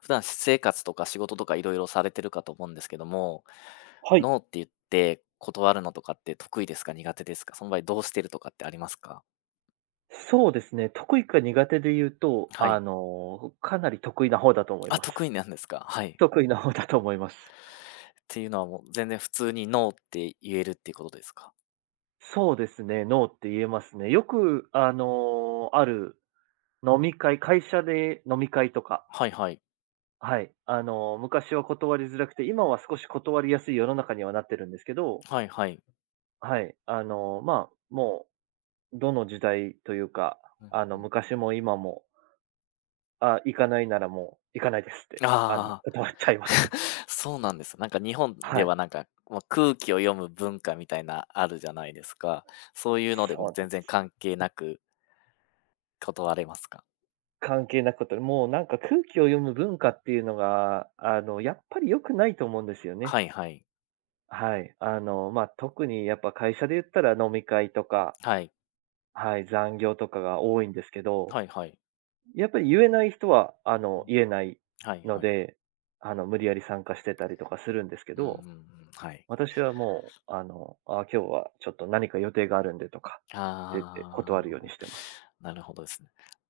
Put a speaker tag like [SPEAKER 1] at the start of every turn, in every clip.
[SPEAKER 1] 普段、生活とか仕事とかいろいろされてるかと思うんですけども、
[SPEAKER 2] はい。
[SPEAKER 1] ノーって言って断るのとかって得意ですか？苦手ですか？その場合どうしてるとかってありますか？
[SPEAKER 2] そうですね。得意か苦手で言うと、
[SPEAKER 1] はい。
[SPEAKER 2] かなり得意な方だと思い
[SPEAKER 1] あ、
[SPEAKER 2] ま
[SPEAKER 1] 得
[SPEAKER 2] す。
[SPEAKER 1] 意なんですか？はい。
[SPEAKER 2] 得意な方だと思います。
[SPEAKER 1] っていうのはもう全然普通にノーって言えるっていうことですか？
[SPEAKER 2] そうですね、ノーって言えますね。よく、ある飲み会、会社で飲み会とか、
[SPEAKER 1] はいはい。
[SPEAKER 2] はい。昔は断りづらくて、今は少し断りやすい世の中にはなってるんですけど、
[SPEAKER 1] はいはい。
[SPEAKER 2] はい。どの時代というか、
[SPEAKER 1] うんうん。
[SPEAKER 2] 昔も今も、行かないならもう行かないですって、
[SPEAKER 1] ああ。
[SPEAKER 2] 断っちゃいます。
[SPEAKER 1] そうなんです。なんか日本
[SPEAKER 2] は
[SPEAKER 1] で
[SPEAKER 2] い。
[SPEAKER 1] はなんか、まあ空気を読む文化みたいなあるじゃないですか。そういうので
[SPEAKER 2] そ
[SPEAKER 1] も
[SPEAKER 2] うなん
[SPEAKER 1] 全
[SPEAKER 2] で
[SPEAKER 1] 然
[SPEAKER 2] す。
[SPEAKER 1] 関係なく断れますか？
[SPEAKER 2] 関係なくことで、もうなんか空気を読む文化っていうのが、やっぱり良くないと思うんですよね。
[SPEAKER 1] はいはい。
[SPEAKER 2] はい。特にやっぱ会社で言ったら飲み会とか、
[SPEAKER 1] はい。
[SPEAKER 2] はい、残業とかが多いんですけど、
[SPEAKER 1] はいはい。
[SPEAKER 2] やっぱり言えない人は、言えない
[SPEAKER 1] はい
[SPEAKER 2] の
[SPEAKER 1] はい。
[SPEAKER 2] で、無理やり参加してたりとかするんですけ
[SPEAKER 1] うんうん
[SPEAKER 2] ど、
[SPEAKER 1] うん。はい。
[SPEAKER 2] 私はもう、今日はちょっと何か予定があるんでとかって言って
[SPEAKER 1] あ
[SPEAKER 2] 断るよ
[SPEAKER 1] あ、
[SPEAKER 2] うにしてます。
[SPEAKER 1] なるほどですね。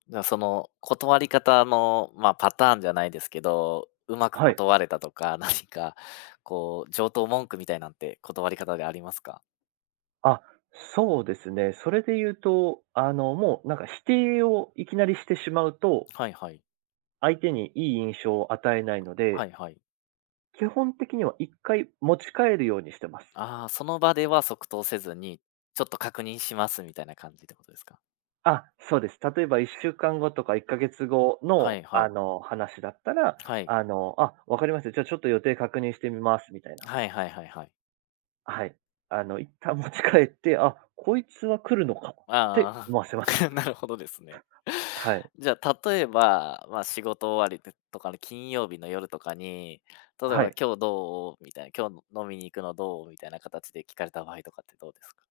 [SPEAKER 1] じゃあその断り方の、まあ、パターンじゃないですけど、うまく
[SPEAKER 2] はい。
[SPEAKER 1] 断れたとか、何かこう上等文句みたいなんて断り方でありますか？
[SPEAKER 2] あ、そうですね。それで言うと、もうなんか否定をいきなりしてしまうと、
[SPEAKER 1] はいはい。
[SPEAKER 2] 相手にいい印象を与えないの
[SPEAKER 1] は
[SPEAKER 2] で、
[SPEAKER 1] いはい。
[SPEAKER 2] 基本的には1回持ち帰るようにしてます。
[SPEAKER 1] ああ、その場では即答せずに、ちょっと確認しますみたいな感じってことですか？
[SPEAKER 2] そうです。例えば1週間後とか1ヶ月後
[SPEAKER 1] は
[SPEAKER 2] の、
[SPEAKER 1] いはい。
[SPEAKER 2] 話だったら、
[SPEAKER 1] はい。
[SPEAKER 2] わかりました。じゃあちょっと予定確認してみます、みたいな。
[SPEAKER 1] はいはいはいはい。
[SPEAKER 2] はい。一旦持ち帰って、こいつは来るのかって
[SPEAKER 1] あ
[SPEAKER 2] 思わせ
[SPEAKER 1] あ、
[SPEAKER 2] ます。
[SPEAKER 1] なるほどですね。
[SPEAKER 2] はい。
[SPEAKER 1] じゃあ、例えば、まあ、仕事終わりでとかの金曜日の夜とかに、例えば
[SPEAKER 2] はい。
[SPEAKER 1] 「今日どう？」みたいな、「今日飲みに行くのどう？」みたいな形で聞かれた場合とかってどうですか？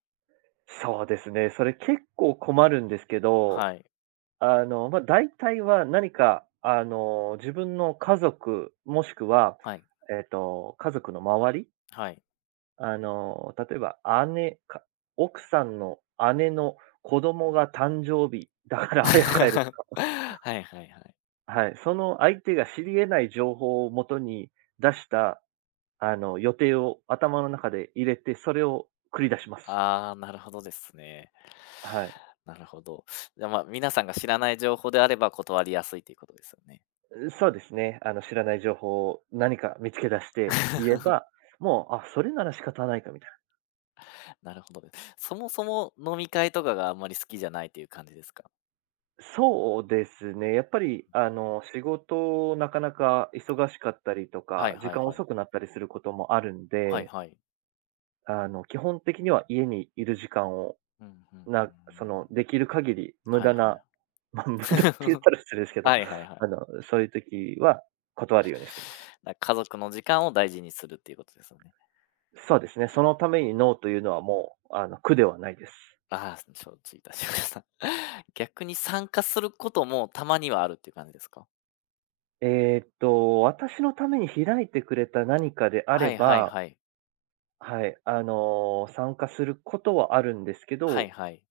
[SPEAKER 2] そうですね。それ結構困るんですけど、
[SPEAKER 1] はい、
[SPEAKER 2] 大体は何か、自分の家族、もしくは、
[SPEAKER 1] はい、
[SPEAKER 2] 家族の周り、
[SPEAKER 1] はい。
[SPEAKER 2] 例えば姉、か奥さんの姉の子供が誕生日だか ら早く帰ると
[SPEAKER 1] は
[SPEAKER 2] か、
[SPEAKER 1] いはいはい。
[SPEAKER 2] はい、その相手が知り得ない情報をもとに出した、予定を頭の中で入れて、それを繰り出します。
[SPEAKER 1] ああ、なるほどですね。
[SPEAKER 2] はい。
[SPEAKER 1] なるほど。じゃ、まあ、皆さんが知らない情報であれば断りやすいということですよね。
[SPEAKER 2] そうですね。知らない情報を何か見つけ出して言え ば、もう、それなら仕方ないかみたいな。
[SPEAKER 1] なるほどです。そもそも飲み会とかがあんまり好きじゃないという感じですか？
[SPEAKER 2] そうですね。やっぱり、仕事なかなか忙しかったりと
[SPEAKER 1] は
[SPEAKER 2] か、
[SPEAKER 1] い
[SPEAKER 2] 時
[SPEAKER 1] はい
[SPEAKER 2] 間
[SPEAKER 1] はい。
[SPEAKER 2] 遅くなったりすることもあるん
[SPEAKER 1] はい
[SPEAKER 2] で、
[SPEAKER 1] はい。
[SPEAKER 2] 基本的には家にいる時間を、
[SPEAKER 1] うんうんう
[SPEAKER 2] な、そ
[SPEAKER 1] ん
[SPEAKER 2] の、できる限り無駄な、まあ、無駄って言ったら失礼ですけど、
[SPEAKER 1] はいはい はいはいはい。
[SPEAKER 2] そういう時は断るようにしてます。
[SPEAKER 1] だ、家族の時間を大事にするっていうことですよね。
[SPEAKER 2] そうですね。そのためにノーというのはもう、苦ではないです。
[SPEAKER 1] ああ、承知いたしました。逆に参加することもたまにはあるっていう感じですか？
[SPEAKER 2] 私のために開いてくれた何かであれ
[SPEAKER 1] はいはい
[SPEAKER 2] ば、
[SPEAKER 1] はい。
[SPEAKER 2] はい、参加することはあるんですけ
[SPEAKER 1] はい
[SPEAKER 2] ど、
[SPEAKER 1] はい。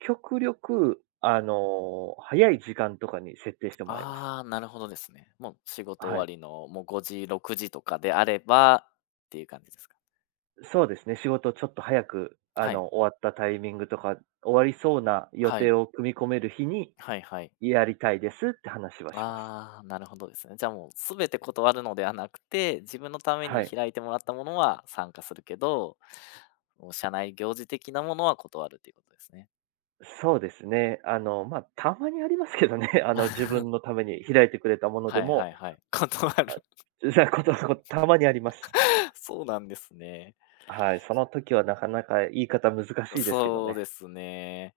[SPEAKER 2] 極力、早い時間とかに設定してもらいます。
[SPEAKER 1] ああ、なるほどですね。もう仕事終
[SPEAKER 2] は
[SPEAKER 1] わ
[SPEAKER 2] い。
[SPEAKER 1] りのもう5時、6時とかであればっていう感じですか？
[SPEAKER 2] そうですね、仕事ちょっと早く、
[SPEAKER 1] はい。
[SPEAKER 2] 終わったタイミングとか、終わりそうな予
[SPEAKER 1] は
[SPEAKER 2] 定
[SPEAKER 1] い。
[SPEAKER 2] を組み込める日に
[SPEAKER 1] はいはい。
[SPEAKER 2] やりたいですって話はします。
[SPEAKER 1] ああ、なるほどですね。じゃあもう全て断るのではなくて、自分のため
[SPEAKER 2] は
[SPEAKER 1] に
[SPEAKER 2] い。
[SPEAKER 1] 開いてもらったものは参加するけど、もう社内行事的なものは断るっていうことですね。
[SPEAKER 2] そうですね。たまにありますけどね、自分の ために開いてくれたもので
[SPEAKER 1] はい
[SPEAKER 2] も
[SPEAKER 1] はいはい。断る。
[SPEAKER 2] うざいことは たまにあります。
[SPEAKER 1] そうなんですね。
[SPEAKER 2] はい、その時はなかなか言い方難しいですけど
[SPEAKER 1] そう
[SPEAKER 2] ね。
[SPEAKER 1] ですね。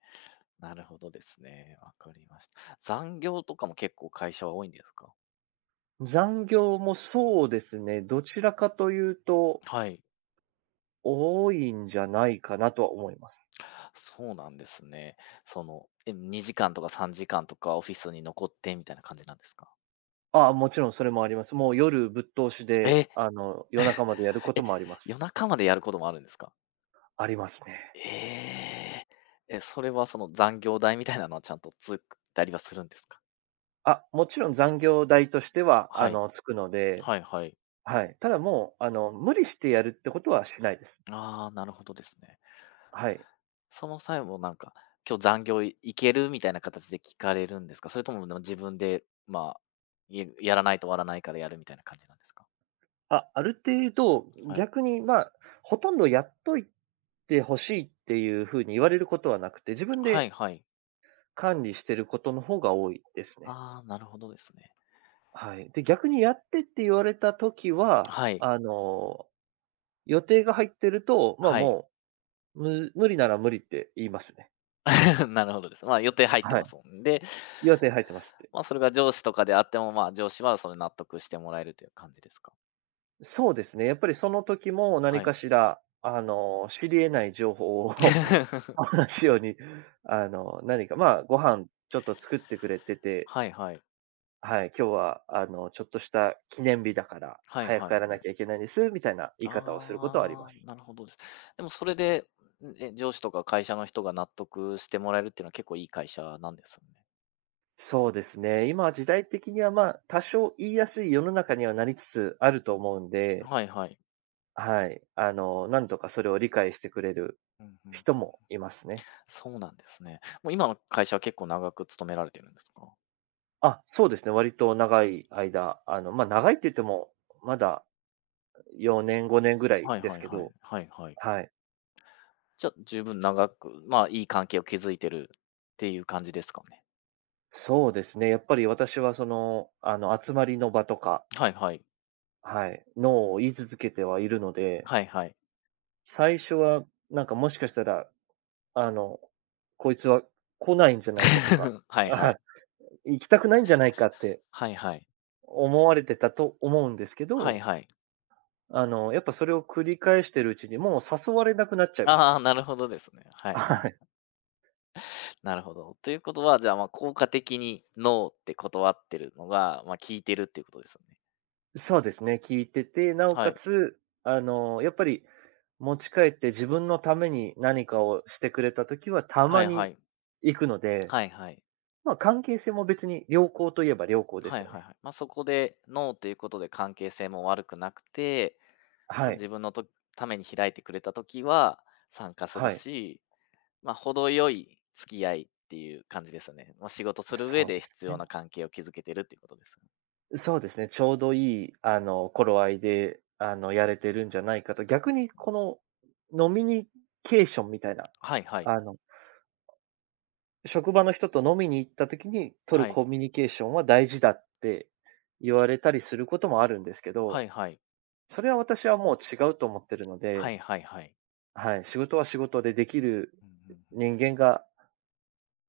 [SPEAKER 1] なるほどですね。わかりました。残業とかも結構会社は多いんですか。
[SPEAKER 2] 残業もそうですね、どちらかというと、
[SPEAKER 1] はい。
[SPEAKER 2] 多いんじゃないかなとは思います。
[SPEAKER 1] そうなんですね。その、え、2時間とか3時間とかオフィスに残ってみたいな感じなんですか。
[SPEAKER 2] ああ、もちろんそれもあります。もう夜ぶっ通しで、
[SPEAKER 1] え
[SPEAKER 2] 夜中までやること
[SPEAKER 1] え、
[SPEAKER 2] もあります。
[SPEAKER 1] 夜中までやることもあるんですか？
[SPEAKER 2] ありますね。
[SPEAKER 1] ええ。え、それはその残業代みたいなのはちゃんとつくったりはするんですか？
[SPEAKER 2] もちろん残業代としては、
[SPEAKER 1] はい。
[SPEAKER 2] つくので、
[SPEAKER 1] はいはい。
[SPEAKER 2] はい。ただもう、無理してやるってことはしないです。
[SPEAKER 1] ああ、なるほどですね。
[SPEAKER 2] はい。
[SPEAKER 1] その際もなんか、今日残業い行けるみたいな形で聞かれるんですか？それとも、な自分で、まあ、ややらないと終わらないからやるみたいな感じなんですか？
[SPEAKER 2] ある程度、
[SPEAKER 1] はい。
[SPEAKER 2] 逆に、まあ、ほとんどやっといて欲しいっていう風に言われることはなくて、自分
[SPEAKER 1] はい
[SPEAKER 2] で
[SPEAKER 1] はい。
[SPEAKER 2] 管理してることの方が多いですね。
[SPEAKER 1] ああ、なるほどですね。
[SPEAKER 2] はい。で、逆にやってって言われた時は、
[SPEAKER 1] はい。
[SPEAKER 2] あの、予定が入ってると、まあ、
[SPEAKER 1] はい。
[SPEAKER 2] もう、む無理なら無理って言いますね。
[SPEAKER 1] なるほどです。まあ、予定入って
[SPEAKER 2] は
[SPEAKER 1] ま
[SPEAKER 2] い。
[SPEAKER 1] すもん。で、
[SPEAKER 2] 予定入ってますって。
[SPEAKER 1] まあ、それが上司とかであっても、まあ、上司はそれ納得してもらえるという感じですか？
[SPEAKER 2] そうですね。やっぱりその時も何
[SPEAKER 1] はい。
[SPEAKER 2] かしら、知り得ない情報を 話すように、何か、まあ、ご飯ちょっと作ってくれてて、
[SPEAKER 1] はいはい。
[SPEAKER 2] はい、今日はちょっとした記念日だから、
[SPEAKER 1] はい
[SPEAKER 2] 早
[SPEAKER 1] は
[SPEAKER 2] く
[SPEAKER 1] い
[SPEAKER 2] やらな
[SPEAKER 1] はい。
[SPEAKER 2] きゃいけないんです、みたいな言い方をすることはありま
[SPEAKER 1] あ
[SPEAKER 2] す。
[SPEAKER 1] あ、なるほどです。でもそれで、ん、え、上司とか会社の人が納得してもらえるっていうのは結構いい会社なんですよね。
[SPEAKER 2] そうですね。今時代的には、まあ、多少言いやすい世の中にはなりつつあると思うんで、
[SPEAKER 1] はいはい。
[SPEAKER 2] はい。なんとかそれを理解してくれる
[SPEAKER 1] うんうん。
[SPEAKER 2] 人もいますね。
[SPEAKER 1] そうなんですね。もう今の会社は結構長く勤められてるんですか？
[SPEAKER 2] そうですね、割と長い間、長いって言っても、まだ4年、5年ぐらい
[SPEAKER 1] はい
[SPEAKER 2] です
[SPEAKER 1] はい
[SPEAKER 2] け
[SPEAKER 1] はい。
[SPEAKER 2] ど、
[SPEAKER 1] はいはい。
[SPEAKER 2] はい。
[SPEAKER 1] じゃ、十分長く、ま、いい関係を築いてるっていう感じですかね？
[SPEAKER 2] そうですね、やっぱり私はその、集まりの場とか、
[SPEAKER 1] はいはい。
[SPEAKER 2] はい、ノーを言い続けてはいるので、
[SPEAKER 1] はいはい。
[SPEAKER 2] 最初はなんかもしかしたら、あの、こいつは来ないんじゃないかとか、
[SPEAKER 1] はいは
[SPEAKER 2] あ、
[SPEAKER 1] い。
[SPEAKER 2] 行きたくないんじゃないかって
[SPEAKER 1] はいはい。
[SPEAKER 2] 思われてたと思うんですけ
[SPEAKER 1] はい
[SPEAKER 2] ど、
[SPEAKER 1] はい。
[SPEAKER 2] やっぱそれを繰り返してるうちにもう誘われなくなっちゃ いました
[SPEAKER 1] ああ、
[SPEAKER 2] ね。
[SPEAKER 1] なるほどですね。はい はい
[SPEAKER 2] は
[SPEAKER 1] は
[SPEAKER 2] い。
[SPEAKER 1] い。なるほど。ということは、じゃあ、まあ、効果的にノーって断ってるのが、まあ、効いてるっていうことですよね。
[SPEAKER 2] そうですね、聞いてて、なお
[SPEAKER 1] は
[SPEAKER 2] か
[SPEAKER 1] い。
[SPEAKER 2] つ、やっぱり持ち帰って自分のために何かをしてくれた時はた
[SPEAKER 1] は
[SPEAKER 2] ま
[SPEAKER 1] いは
[SPEAKER 2] に
[SPEAKER 1] い。
[SPEAKER 2] 行くので、
[SPEAKER 1] はいはい。
[SPEAKER 2] まあ、関係性も別に良好といえば良好で
[SPEAKER 1] は
[SPEAKER 2] す
[SPEAKER 1] い
[SPEAKER 2] よ
[SPEAKER 1] はい
[SPEAKER 2] ね。
[SPEAKER 1] はい。まあ、そこでノーということで関係性も悪くなくて、ま
[SPEAKER 2] は
[SPEAKER 1] あ、
[SPEAKER 2] い。
[SPEAKER 1] 自分のとために開いてくれたときは参加する
[SPEAKER 2] はい。
[SPEAKER 1] し、まあ、程よい付き合いっていう感じですよね。まあ、仕事する上
[SPEAKER 2] そう
[SPEAKER 1] で
[SPEAKER 2] です
[SPEAKER 1] 必要
[SPEAKER 2] ね。
[SPEAKER 1] な関係を築けてるっていうことですよね。
[SPEAKER 2] そうですね。ちょうどいい、頃合いで、やれてるんじゃないかと。逆にこの、飲みニケーションみたいな、
[SPEAKER 1] はいはい。
[SPEAKER 2] あの、職場の人と飲みに行った時に取る
[SPEAKER 1] はい。
[SPEAKER 2] コミュニケーションは大事だって言われたりすることもあるんですけど、
[SPEAKER 1] はいはい。
[SPEAKER 2] それは私はもう違うと思ってるの
[SPEAKER 1] は
[SPEAKER 2] で、
[SPEAKER 1] いはいはい。
[SPEAKER 2] はい。仕事は仕事でできる
[SPEAKER 1] うんうんうん。
[SPEAKER 2] 人間が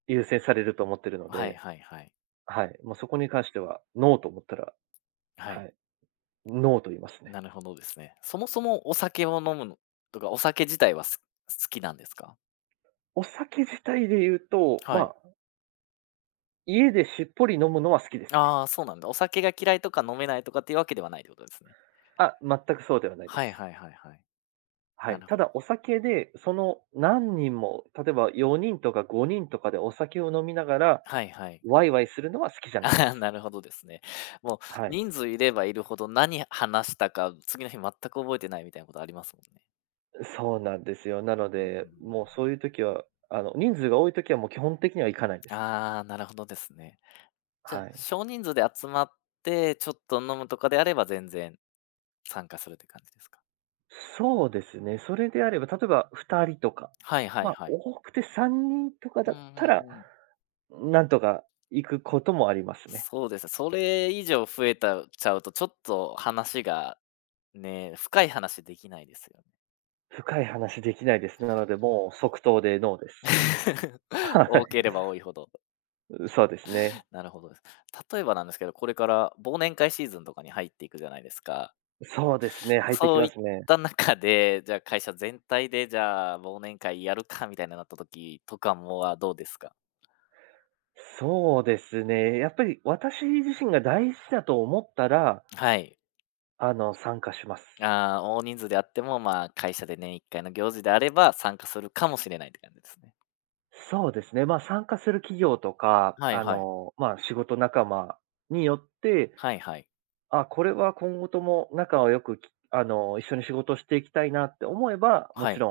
[SPEAKER 2] 優先されると思ってるの
[SPEAKER 1] はい
[SPEAKER 2] で。
[SPEAKER 1] はいはい。
[SPEAKER 2] はい、もうそこに関しては、ノーと思ったら、
[SPEAKER 1] は
[SPEAKER 2] は
[SPEAKER 1] い。
[SPEAKER 2] い、ノーと言いますね。
[SPEAKER 1] なるほどですね。そもそもお酒を飲むのとか、お酒自体はす好きなんですか？
[SPEAKER 2] お酒自体で言うと、ま
[SPEAKER 1] はい。
[SPEAKER 2] あ、家でしっぽり飲むのは好きですね。
[SPEAKER 1] ああ、そうなんだ。お酒が嫌いとか飲めないとかっていうわけではないってことですね。
[SPEAKER 2] 全くそうではないで
[SPEAKER 1] はい
[SPEAKER 2] す。
[SPEAKER 1] はいはいはい。
[SPEAKER 2] は
[SPEAKER 1] な
[SPEAKER 2] い。
[SPEAKER 1] る
[SPEAKER 2] た
[SPEAKER 1] ほど。
[SPEAKER 2] だお酒で、その何人も、例えば4人とか5人とかでお酒を飲みながら、
[SPEAKER 1] はいはい。
[SPEAKER 2] ワイワイするのは好きじゃないで
[SPEAKER 1] あー、
[SPEAKER 2] す。
[SPEAKER 1] なるほどですね。もう
[SPEAKER 2] はい。
[SPEAKER 1] 人数いればいるほど、何話したか、次の日全く覚えてないみたいなことありますもんね。
[SPEAKER 2] そうなんですよ。なの
[SPEAKER 1] うんうんう
[SPEAKER 2] で、もうそうい
[SPEAKER 1] ん。
[SPEAKER 2] う時は、人数が多い時はもう基本的には行かないですね。
[SPEAKER 1] ああ、なるほどですね。じゃ
[SPEAKER 2] は
[SPEAKER 1] あ、
[SPEAKER 2] い。
[SPEAKER 1] 少人数で集まって、ちょっと飲むとかであれば全然参加するって感じですか？
[SPEAKER 2] そうですね。それであれば、例えば2人とか、
[SPEAKER 1] はいは
[SPEAKER 2] ま
[SPEAKER 1] い
[SPEAKER 2] あ、
[SPEAKER 1] はい。
[SPEAKER 2] 多くて3人とか
[SPEAKER 1] う
[SPEAKER 2] だ
[SPEAKER 1] ん
[SPEAKER 2] った
[SPEAKER 1] う
[SPEAKER 2] ら、
[SPEAKER 1] んうん。
[SPEAKER 2] なんとか行くこともありますね。
[SPEAKER 1] そうですね、それ以上増えたちゃうと、ちょっと話がね、深い話できないですよね。
[SPEAKER 2] 深い話できないです。なので、もう即答でノーです。はい。
[SPEAKER 1] 多ければ多いほど。
[SPEAKER 2] そうですね。
[SPEAKER 1] なるほどです。例えばなんですけど、これから忘年会シーズンとかに入っていくじゃないですか。
[SPEAKER 2] そうですね、入ってき
[SPEAKER 1] そう
[SPEAKER 2] ま
[SPEAKER 1] いっ
[SPEAKER 2] すね。
[SPEAKER 1] た中で、じゃあ会社全体で、じゃあ忘年会やるかみたいななった時とかもはどうですか？
[SPEAKER 2] そうですね。やっぱり私自身が大事だと思ったら、
[SPEAKER 1] はい。
[SPEAKER 2] 参加します。
[SPEAKER 1] ああ、大人数であっても、まあ、会社で年一回の行事であれば、参加するかもしれないって感じですね。
[SPEAKER 2] そうですね。まあ、参加する企業とか、
[SPEAKER 1] はいはい。
[SPEAKER 2] 仕事仲間によって、
[SPEAKER 1] はいはい。
[SPEAKER 2] これは今後とも仲はよく、きあの、一緒に仕事していきたいなって思えば、も
[SPEAKER 1] は
[SPEAKER 2] ち
[SPEAKER 1] い。
[SPEAKER 2] ろ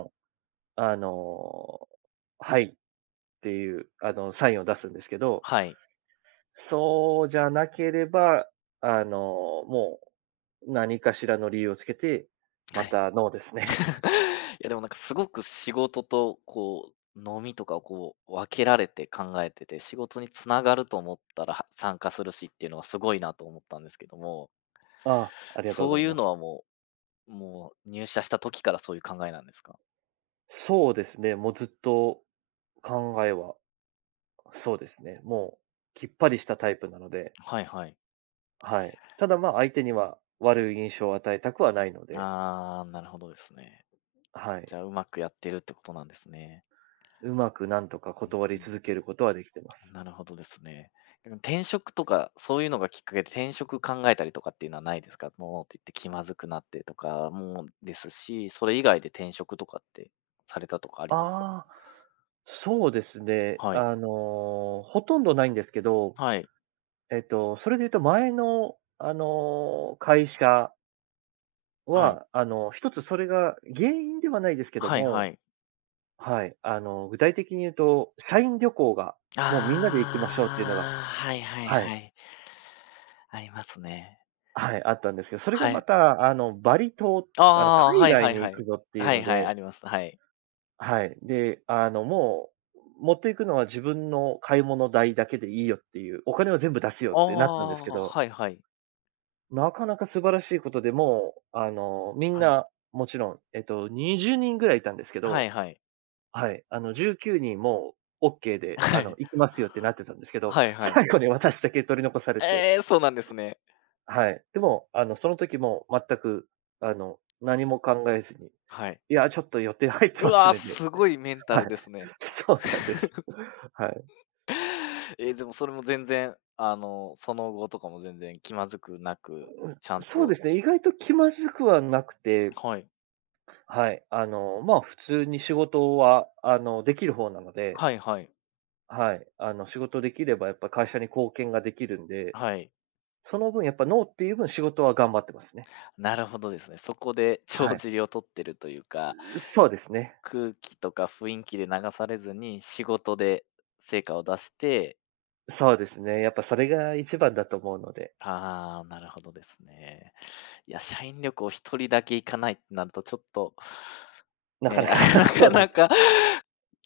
[SPEAKER 2] ん、はい、っていう、サインを出すんですけど、
[SPEAKER 1] はい。
[SPEAKER 2] そうじゃなければ、あの、も何かしらの理由をつけて、
[SPEAKER 1] は
[SPEAKER 2] ま
[SPEAKER 1] い
[SPEAKER 2] たノーですね。
[SPEAKER 1] いや、でもなんかすごく仕事と、こう、飲みとかをこう、分けられて考えてて、仕事につながると思ったらは参加するしっていうのはすごいなと思ったんですけども、
[SPEAKER 2] ああ、ありがとうご
[SPEAKER 1] そ
[SPEAKER 2] ざ
[SPEAKER 1] う
[SPEAKER 2] い
[SPEAKER 1] いう
[SPEAKER 2] ま
[SPEAKER 1] の
[SPEAKER 2] す。
[SPEAKER 1] はもうもう入社した時からそういう考えなんですか？
[SPEAKER 2] そうですね、もうずっと考えは、そうですね、もう、きっぱりしたタイプなので、
[SPEAKER 1] はいはい。
[SPEAKER 2] はい。ただまあ、相手には悪い印象を与えたくはないので、
[SPEAKER 1] ああ、なるほどですね。
[SPEAKER 2] はい。
[SPEAKER 1] じゃあ、うまくやってるってことなんですね。
[SPEAKER 2] うまくなんとか
[SPEAKER 1] うん
[SPEAKER 2] 断
[SPEAKER 1] う
[SPEAKER 2] り続
[SPEAKER 1] ん。
[SPEAKER 2] けることはできてます。
[SPEAKER 1] なるほどですね。でも転職とか、そういうのがきっかけで転職考えたりとかっていうのはないですか？もうって言って気まずくなってとかもですし、それ以外で転職とかってされたとかありますか？
[SPEAKER 2] ああ、そうですね。
[SPEAKER 1] はい。
[SPEAKER 2] ほとんどないんですけど、
[SPEAKER 1] はい。
[SPEAKER 2] それで言うと前の、会社
[SPEAKER 1] はい。
[SPEAKER 2] は、一つそれが原因ではないですけど
[SPEAKER 1] はいは
[SPEAKER 2] も、
[SPEAKER 1] い。
[SPEAKER 2] はい、具体的に言うと、社員旅行が、もうみんなで行きましょうっていうのが、
[SPEAKER 1] ああ、はいはい
[SPEAKER 2] は
[SPEAKER 1] は
[SPEAKER 2] い、
[SPEAKER 1] い。ありますね。
[SPEAKER 2] はい、あったんですけど、それが
[SPEAKER 1] は
[SPEAKER 2] ま
[SPEAKER 1] い。
[SPEAKER 2] た、バリ島、
[SPEAKER 1] ああ、
[SPEAKER 2] 海
[SPEAKER 1] はい
[SPEAKER 2] 外
[SPEAKER 1] はい
[SPEAKER 2] に
[SPEAKER 1] は
[SPEAKER 2] 行く
[SPEAKER 1] い。
[SPEAKER 2] ぞっていう
[SPEAKER 1] はい
[SPEAKER 2] の
[SPEAKER 1] はい、
[SPEAKER 2] で、
[SPEAKER 1] あります。はい。
[SPEAKER 2] はい。で、もう、持っていくのは自分の買い物代だけでいいよっていう、お金は全部出すよっ
[SPEAKER 1] あ
[SPEAKER 2] てなったんですけ
[SPEAKER 1] あ、
[SPEAKER 2] ど、
[SPEAKER 1] はいはい。
[SPEAKER 2] なかなか素晴らしいことでもう、みん
[SPEAKER 1] はい。
[SPEAKER 2] な、もちろん、20人ぐらいいたんですけ
[SPEAKER 1] は
[SPEAKER 2] ど、
[SPEAKER 1] いはい。
[SPEAKER 2] はい、19人も OK で、
[SPEAKER 1] はい。
[SPEAKER 2] 行きますよってなってたんですけど、
[SPEAKER 1] はいはい。
[SPEAKER 2] 最後に私だけ取り残されて、
[SPEAKER 1] ええ、そうなんですね。
[SPEAKER 2] はい。でも、その時も全く、何も考えずに、
[SPEAKER 1] はい。
[SPEAKER 2] いや、ちょっと予定入って
[SPEAKER 1] う
[SPEAKER 2] ます
[SPEAKER 1] わー、
[SPEAKER 2] ね。
[SPEAKER 1] すごいメンタ
[SPEAKER 2] は
[SPEAKER 1] ル
[SPEAKER 2] い。
[SPEAKER 1] ですね。
[SPEAKER 2] そうなんです。はい。
[SPEAKER 1] え、でもそれも全然、その後とかも全然気まずくなく、ちゃん
[SPEAKER 2] そうで
[SPEAKER 1] と、
[SPEAKER 2] すね、意外と気まずくはなくて、
[SPEAKER 1] はい。
[SPEAKER 2] はい。まあ、普通に仕事は、できる方なので、
[SPEAKER 1] はいはい。
[SPEAKER 2] はい。仕事できればやっぱ会社に貢献ができるんで、
[SPEAKER 1] はい。
[SPEAKER 2] その分やっぱノーっていう分仕事は頑張ってますね。
[SPEAKER 1] なるほどですね。そこで
[SPEAKER 2] は
[SPEAKER 1] 帳
[SPEAKER 2] い。
[SPEAKER 1] 尻を取ってるというか、
[SPEAKER 2] そうですね。
[SPEAKER 1] 空気とか雰囲気で流されずに、仕事で成果を出して、
[SPEAKER 2] そうですね。やっぱそれが一番だと思うので、
[SPEAKER 1] ああ、なるほどですね。いや、社員旅行一人だけ行かないってなるとちょっと、
[SPEAKER 2] なかな
[SPEAKER 1] ね、
[SPEAKER 2] か
[SPEAKER 1] あ な
[SPEAKER 2] そう
[SPEAKER 1] か
[SPEAKER 2] なん
[SPEAKER 1] な
[SPEAKER 2] です。
[SPEAKER 1] か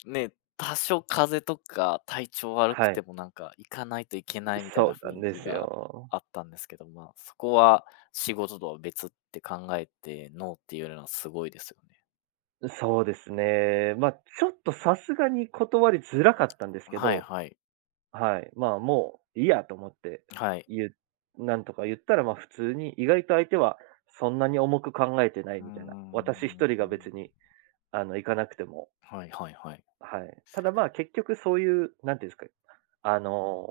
[SPEAKER 1] ね、多少風邪とか体調悪く
[SPEAKER 2] は
[SPEAKER 1] て
[SPEAKER 2] い。
[SPEAKER 1] もなんか行かないといけないみたい
[SPEAKER 2] そ
[SPEAKER 1] な
[SPEAKER 2] うな
[SPEAKER 1] 雰
[SPEAKER 2] ん
[SPEAKER 1] 囲
[SPEAKER 2] で
[SPEAKER 1] 気
[SPEAKER 2] す
[SPEAKER 1] が
[SPEAKER 2] よ。
[SPEAKER 1] あったんですけど、まあ、そこは仕事とは別って考えて、ノーって言うのはすごいですよね。
[SPEAKER 2] そうですね。まあ、ちょっとさすがに断りづらかったんですけ
[SPEAKER 1] はい
[SPEAKER 2] ど、
[SPEAKER 1] はい。
[SPEAKER 2] はい、まあ、もういいやと思って、
[SPEAKER 1] はい。
[SPEAKER 2] ゆなんとか言ったら、まあ、普通に、意外と相手はそんなに重く考えてない
[SPEAKER 1] うー
[SPEAKER 2] みたいな。私一人
[SPEAKER 1] ん。
[SPEAKER 2] が別に、行かなくても、
[SPEAKER 1] はいはいはい。
[SPEAKER 2] はい。ただ、まあ、結局そういう、なんていうんですか、あの、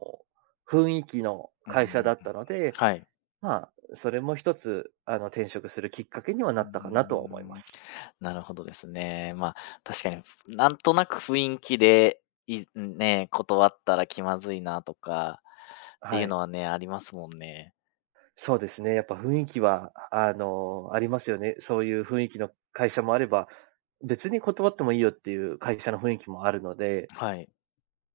[SPEAKER 2] 雰囲気の
[SPEAKER 1] うんうんう
[SPEAKER 2] 会社だ
[SPEAKER 1] ん。
[SPEAKER 2] ったので、
[SPEAKER 1] はい。
[SPEAKER 2] まあ、それも一つ、転職するきっかけにはな
[SPEAKER 1] うー
[SPEAKER 2] ったかなとは思いま
[SPEAKER 1] ん。
[SPEAKER 2] す。
[SPEAKER 1] なるほどですね。まあ、確かに、なんとなく雰囲気で、いね、断ったら気まずいなとかってい
[SPEAKER 2] は
[SPEAKER 1] う
[SPEAKER 2] い。
[SPEAKER 1] のはね、ありますもんね。
[SPEAKER 2] そうですね、やっぱ雰囲気は、ありますよね。そういう雰囲気の会社もあれば、別に断ってもいいよっていう会社の雰囲気もあるので、
[SPEAKER 1] はい。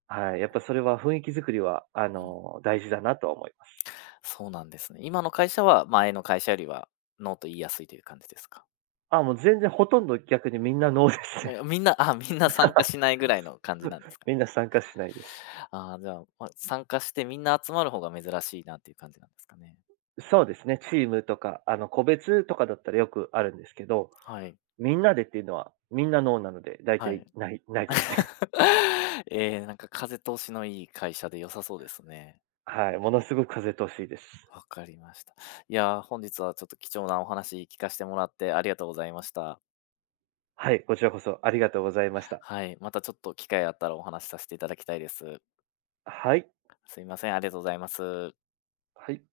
[SPEAKER 2] はい、やっぱそれは雰囲気作りは、
[SPEAKER 1] うん、
[SPEAKER 2] 大事だなとは思います。
[SPEAKER 1] そうなんですね。今の会社は前の会社よりはノーと言いやすいという感じですか？
[SPEAKER 2] あ、もう全然ほとんど逆にみんなノーですね。
[SPEAKER 1] え、みんな、あ、みんな参加しないぐらいの感じなんで すか？
[SPEAKER 2] みんな参加しないです。
[SPEAKER 1] ああー、じゃあ、まあ、参加してみんな集まる方が珍しいなっていう感じなんですかね。
[SPEAKER 2] そうですね、チームとか、個別とかだったらよくあるんですけど、
[SPEAKER 1] はい、
[SPEAKER 2] みんなでっていうのは、みんなノーなので、大
[SPEAKER 1] は
[SPEAKER 2] 体
[SPEAKER 1] い。
[SPEAKER 2] ない、ないですね。
[SPEAKER 1] ええ、なんか風通しのいい会社で良さそうですね。
[SPEAKER 2] はい、ものすごく風通しいいです。
[SPEAKER 1] わかりました。いやー、本日はちょっと貴重なお話聞かせてもらってありがとうございました。
[SPEAKER 2] はい、こちらこそありがとうございました。
[SPEAKER 1] はい、またちょっと機会あったらお話しさせていただきたいです。
[SPEAKER 2] はい。
[SPEAKER 1] すいません、ありがとうございます。
[SPEAKER 2] はい。